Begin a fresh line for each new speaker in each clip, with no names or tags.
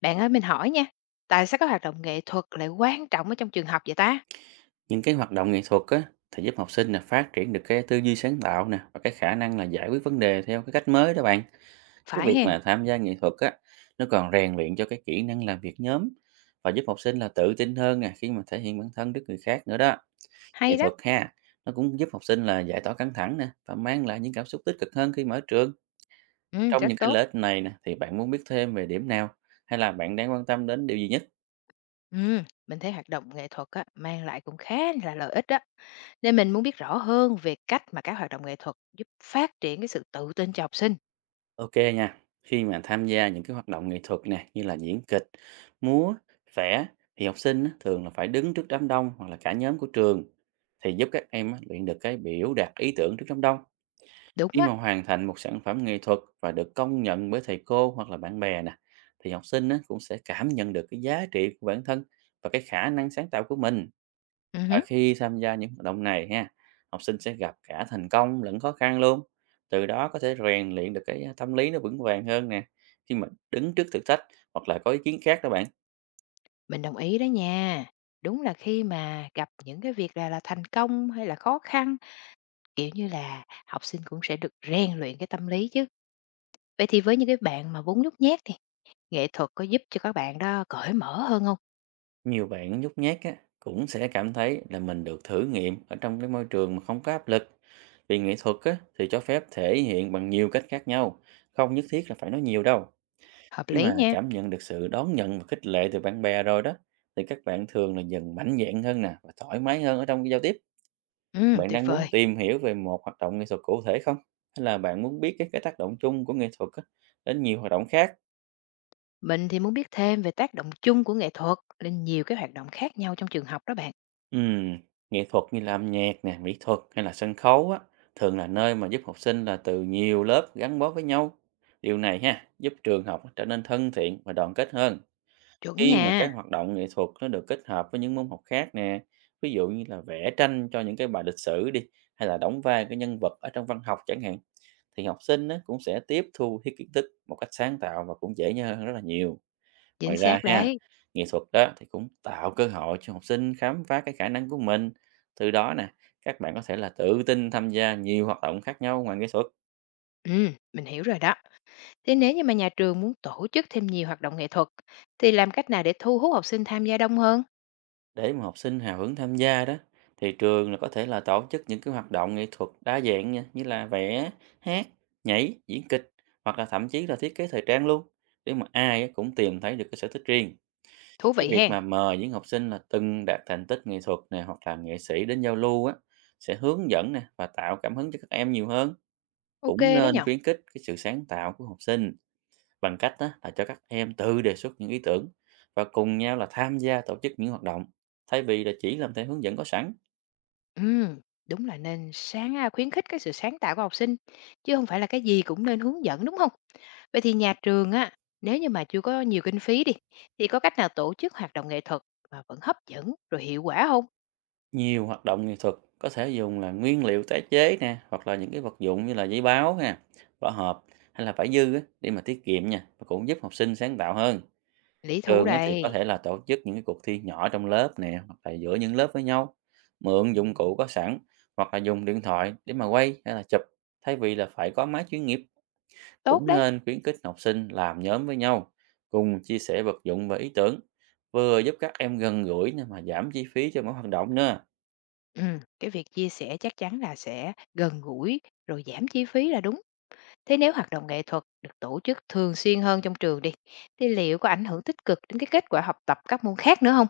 Bạn ơi mình hỏi nha, tại sao các hoạt động nghệ thuật lại quan trọng ở trong trường học vậy ta?
Những cái hoạt động nghệ thuật á thì giúp học sinh là phát triển được cái tư duy sáng tạo nè, và cái khả năng là giải quyết vấn đề theo cái cách mới đó bạn. Cái
Phải
việc
hèn,
mà tham gia nghệ thuật á, nó còn rèn luyện cho cái kỹ năng làm việc nhóm, và giúp học sinh là tự tin hơn nè khi mà thể hiện bản thân trước người khác nữa đó. Nghệ
hay đó,
thuật ha, nó cũng giúp học sinh là giải tỏa căng thẳng nè, và mang lại những cảm xúc tích cực hơn khi mở trường.
ừ,
Trong
rất
những cái
tốt.
lợi ích này nè, thì bạn muốn biết thêm về điểm nào, hay là bạn đang quan tâm đến điều gì nhất?
Ừ, mình thấy hoạt động nghệ thuật á, mang lại cũng khá là lợi ích đó. Nên mình muốn biết rõ hơn về cách mà các hoạt động nghệ thuật giúp phát triển cái sự tự tin cho học sinh.
Ok nha, khi mà tham gia những cái hoạt động nghệ thuật nè như là diễn kịch, múa, vẽ, thì học sinh á, thường là phải đứng trước đám đông hoặc là cả nhóm của trường, thì giúp các em á, luyện được cái biểu đạt ý tưởng trước đám đông.
Đúng
Khi
á,
mà hoàn thành một sản phẩm nghệ thuật và được công nhận bởi thầy cô hoặc là bạn bè nè, thì học sinh á, cũng sẽ cảm nhận được cái giá trị của bản thân và cái khả năng sáng tạo của mình.
ừ,
Và
hứ,
khi tham gia những hoạt động này ha, học sinh sẽ gặp cả thành công lẫn khó khăn luôn. Từ đó có thể rèn luyện được cái tâm lý nó vững vàng hơn nè, khi mà đứng trước thử thách hoặc là có ý kiến khác đó bạn.
mình đồng ý đó nha. Đúng là khi mà gặp những cái việc là thành công hay là khó khăn, kiểu như là học sinh cũng sẽ được rèn luyện cái tâm lý chứ. Vậy thì với những cái bạn mà vốn nhút nhát thì nghệ thuật có giúp cho các bạn đó cởi mở hơn không?
Nhiều bạn nhút nhát á, cũng sẽ cảm thấy là mình được thử nghiệm ở trong cái môi trường mà không có áp lực. Vì nghệ thuật á, thì cho phép thể hiện bằng nhiều cách khác nhau, không nhất thiết là phải nói nhiều đâu.
Hợp
Khi mà
lý nha.
cảm nhận được sự đón nhận và khích lệ từ bạn bè rồi đó, thì các bạn thường là dần mạnh dạn hơn nè và thoải mái hơn ở trong cái giao tiếp.
Ừ,
Bạn
tuyệt
đang muốn
vời.
tìm hiểu về một hoạt động nghệ thuật cụ thể không? Hay là bạn muốn biết cái tác động chung của nghệ thuật á, đến nhiều hoạt động khác?
Mình thì muốn biết thêm về tác động chung của nghệ thuật lên nhiều cái hoạt động khác nhau trong trường học đó bạn.
Ừm, nghệ thuật như là âm nhạc nè, mỹ thuật hay là sân khấu á, thường là nơi mà giúp học sinh là từ nhiều lớp gắn bó với nhau. Điều này ha, giúp trường học trở nên thân thiện và đoàn kết hơn.
Chuẩn
Khi mà
nha,
các hoạt động nghệ thuật nó được kết hợp với những môn học khác nè, ví dụ như là vẽ tranh cho những cái bài lịch sử đi, hay là đóng vai cái nhân vật ở trong văn học chẳng hạn, thì học sinh á, cũng sẽ tiếp thu cái kiến thức một cách sáng tạo và cũng dễ nhớ hơn rất là nhiều.
chính
Ngoài ra
xác
ha,
đấy.
nghệ thuật đó thì cũng tạo cơ hội cho học sinh khám phá cái khả năng của mình. Từ đó nè, các bạn có thể là tự tin tham gia nhiều hoạt động khác nhau ngoài nghệ thuật.
Ừ, mình hiểu rồi đó. Thế nếu như mà nhà trường muốn tổ chức thêm nhiều hoạt động nghệ thuật thì làm cách nào để thu hút học sinh tham gia đông hơn?
Để mà học sinh hào hứng tham gia đó, thì trường là có thể là tổ chức những cái hoạt động nghệ thuật đa dạng nha, như là vẽ, hát, nhảy, diễn kịch, hoặc là thậm chí là thiết kế thời trang luôn, để mà ai á cũng tìm thấy được cái sở thích riêng.
Thú
Cái
vị
việc
hen.
mà mời những học sinh là từng đạt thành tích nghệ thuật nè, hoặc là nghệ sĩ đến giao lưu á, sẽ hướng dẫn nè và tạo cảm hứng cho các em nhiều hơn.
OK
Cũng
đó nhỉ.
nên khuyến khích cái sự sáng tạo của học sinh, bằng cách á, là cho các em tự đề xuất những ý tưởng và cùng nhau là tham gia tổ chức những hoạt động, thay vì là chỉ làm theo hướng dẫn có sẵn.
Ừm, đúng là nên khuyến khích cái sự sáng tạo của học sinh, chứ không phải là cái gì cũng nên hướng dẫn, đúng không? Vậy thì nhà trường á, nếu như mà chưa có nhiều kinh phí đi, thì có cách nào tổ chức hoạt động nghệ thuật mà vẫn hấp dẫn rồi hiệu quả không?
Nhiều hoạt động nghệ thuật có thể dùng là nguyên liệu tái chế nè, hoặc là những cái vật dụng như là giấy báo nè, vỏ hộp hay là vải dư á, để mà tiết kiệm nha và cũng giúp học sinh sáng tạo hơn.
Lý thú
Trường á, thì có
đây.
thể là tổ chức những cái cuộc thi nhỏ trong lớp nè, hoặc là giữa những lớp với nhau, mượn dụng cụ có sẵn, hoặc là dùng điện thoại để mà quay hay là chụp, thay vì là phải có máy chuyên nghiệp.
Tốt
Cũng
đấy.
nên khuyến khích học sinh làm nhóm với nhau, cùng chia sẻ vật dụng và ý tưởng, vừa giúp các em gần gũi nè, mà giảm chi phí cho mỗi hoạt động nữa.
Cái việc chia sẻ chắc chắn là sẽ gần gũi, rồi giảm chi phí là đúng. Thế nếu hoạt động nghệ thuật được tổ chức thường xuyên hơn trong trường đi, thì liệu có ảnh hưởng tích cực đến cái kết quả học tập các môn khác nữa không?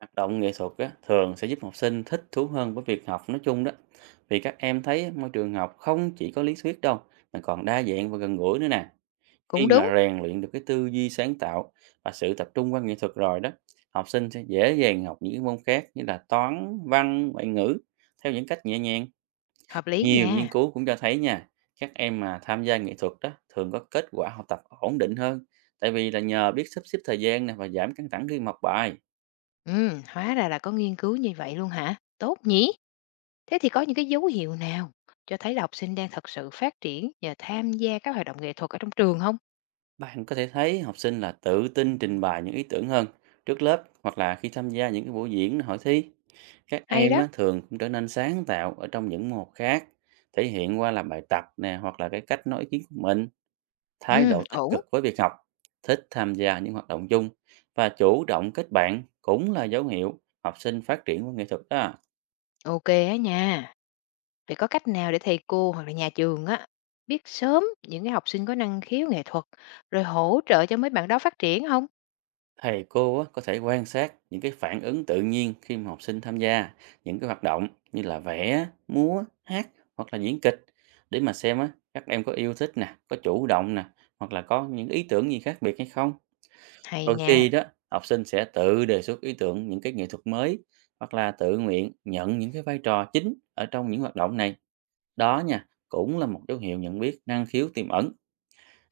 Hoạt động nghệ thuật á, thường sẽ giúp học sinh thích thú hơn với việc học nói chung đó, vì các em thấy môi trường học không chỉ có lý thuyết đâu, mà còn đa dạng và gần gũi nữa nè. Khi
Cũng đúng,
mà rèn luyện được cái tư duy sáng tạo và sự tập trung qua nghệ thuật rồi đó, học sinh sẽ dễ dàng học những cái môn khác như là toán, văn, ngoại ngữ theo những cách nhẹ nhàng.
hợp lý
Nhiều
nha.
nghiên cứu cũng cho thấy nha, các em mà tham gia nghệ thuật đó thường có kết quả học tập ổn định hơn, tại vì là nhờ biết sắp xếp thời gian nè và giảm căng thẳng khi mà học bài.
Hóa ra là có nghiên cứu như vậy luôn hả? Tốt nhỉ? Thế thì có những cái dấu hiệu nào cho thấy là học sinh đang thật sự phát triển nhờ tham gia các hoạt động nghệ thuật ở trong trường không?
Bạn có thể thấy học sinh là tự tin trình bày những ý tưởng hơn trước lớp, hoặc là khi tham gia những cái buổi diễn hội thi. Các
Hay
em
đó.
á, thường cũng trở nên sáng tạo ở trong những môn học khác, thể hiện qua là bài tập nè, hoặc là cái cách nói ý kiến của mình. Thái độ tích
Ổn.
cực với việc học, thích tham gia những hoạt động chung và chủ động kết bạn cũng là dấu hiệu học sinh phát triển của nghệ thuật đó.
Ok á nha. Vậy có cách nào để thầy cô hoặc là nhà trường á biết sớm những cái học sinh có năng khiếu nghệ thuật rồi hỗ trợ cho mấy bạn đó phát triển không?
Thầy cô á, có thể quan sát những cái phản ứng tự nhiên khi mà học sinh tham gia những cái hoạt động như là vẽ, múa, hát, hoặc là diễn kịch, để mà xem á, các em có yêu thích nè, có chủ động nè, hoặc là có những ý tưởng gì khác biệt hay không.
Hay
Đôi khi
nha.
đó, học sinh sẽ tự đề xuất ý tưởng những cái nghệ thuật mới, hoặc là tự nguyện nhận những cái vai trò chính ở trong những hoạt động này. Đó nha, cũng là một dấu hiệu nhận biết năng khiếu tiềm ẩn.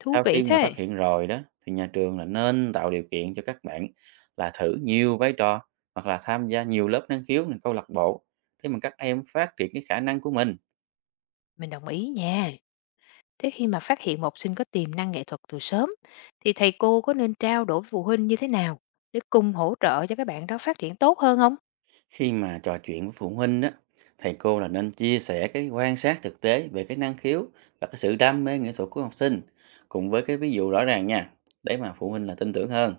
Thú
Sau
vị
khi mà
thế.
phát hiện rồi đó, thì nhà trường là nên tạo điều kiện cho các bạn là thử nhiều vai trò, hoặc là tham gia nhiều lớp năng khiếu này, câu lạc bộ, để mà các em phát triển cái khả năng của mình.
Mình đồng ý nha. Thế khi mà phát hiện một học sinh có tiềm năng nghệ thuật từ sớm thì thầy cô có nên trao đổi với phụ huynh như thế nào để cùng hỗ trợ cho các bạn đó phát triển tốt hơn không?
Khi mà trò chuyện với phụ huynh đó, thầy cô là nên chia sẻ cái quan sát thực tế về cái năng khiếu và cái sự đam mê nghệ thuật của học sinh, cùng với cái ví dụ rõ ràng nha, để mà phụ huynh là tin tưởng hơn.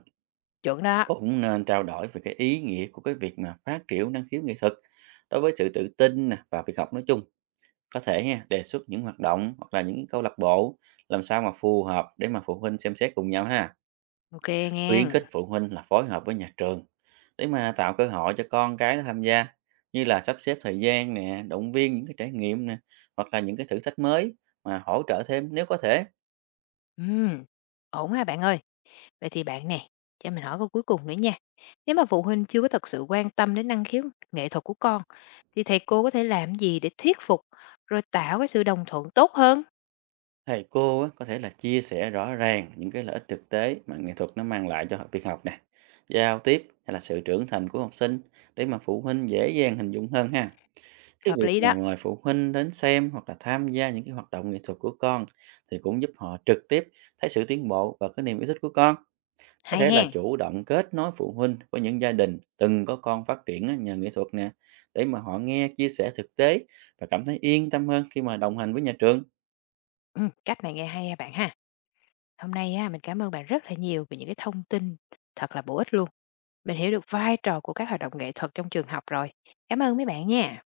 Chuẩn đó.
Cũng nên trao đổi về cái ý nghĩa của cái việc mà phát triển năng khiếu nghệ thuật đối với sự tự tin nè và việc học nói chung. Có thể nha, đề xuất những hoạt động hoặc là những cái câu lạc bộ làm sao mà phù hợp, để mà phụ huynh xem xét cùng nhau ha.
Ok nghe.
Khuyến khích phụ huynh là phối hợp với nhà trường, để mà tạo cơ hội cho con cái nó tham gia, như là sắp xếp thời gian nè, động viên những cái trải nghiệm nè, hoặc là những cái thử thách mới mà hỗ trợ thêm nếu có thể.
Ừm, Ổn ha bạn ơi. Vậy thì bạn nè, cho mình hỏi câu cuối cùng nữa nha. Nếu mà phụ huynh chưa có thật sự quan tâm đến năng khiếu nghệ thuật của con thì thầy cô có thể làm gì để thuyết phục rồi tạo cái sự đồng thuận tốt hơn?
Thầy cô á, có thể là chia sẻ rõ ràng những cái lợi ích thực tế mà nghệ thuật nó mang lại cho việc học nè, giao tiếp, hay là sự trưởng thành của học sinh, để mà phụ huynh dễ dàng hình dung hơn ha. Cái
Hợp
việc
lý
mà
đó.
mời phụ huynh đến xem hoặc là tham gia những cái hoạt động nghệ thuật của con, thì cũng giúp họ trực tiếp thấy sự tiến bộ và cái niềm yêu thích của con. Có thể
Hay
là
hen.
chủ động kết nối phụ huynh với những gia đình từng có con phát triển á, nhờ nghệ thuật nè, để mà họ nghe chia sẻ thực tế và cảm thấy yên tâm hơn khi mà đồng hành với nhà trường.
Cách này nghe hay ha bạn ha. Hôm nay á, mình cảm ơn bạn rất là nhiều về những cái thông tin thật là bổ ích luôn. Mình hiểu được vai trò của các hoạt động nghệ thuật trong trường học rồi. Cảm ơn mấy bạn nha.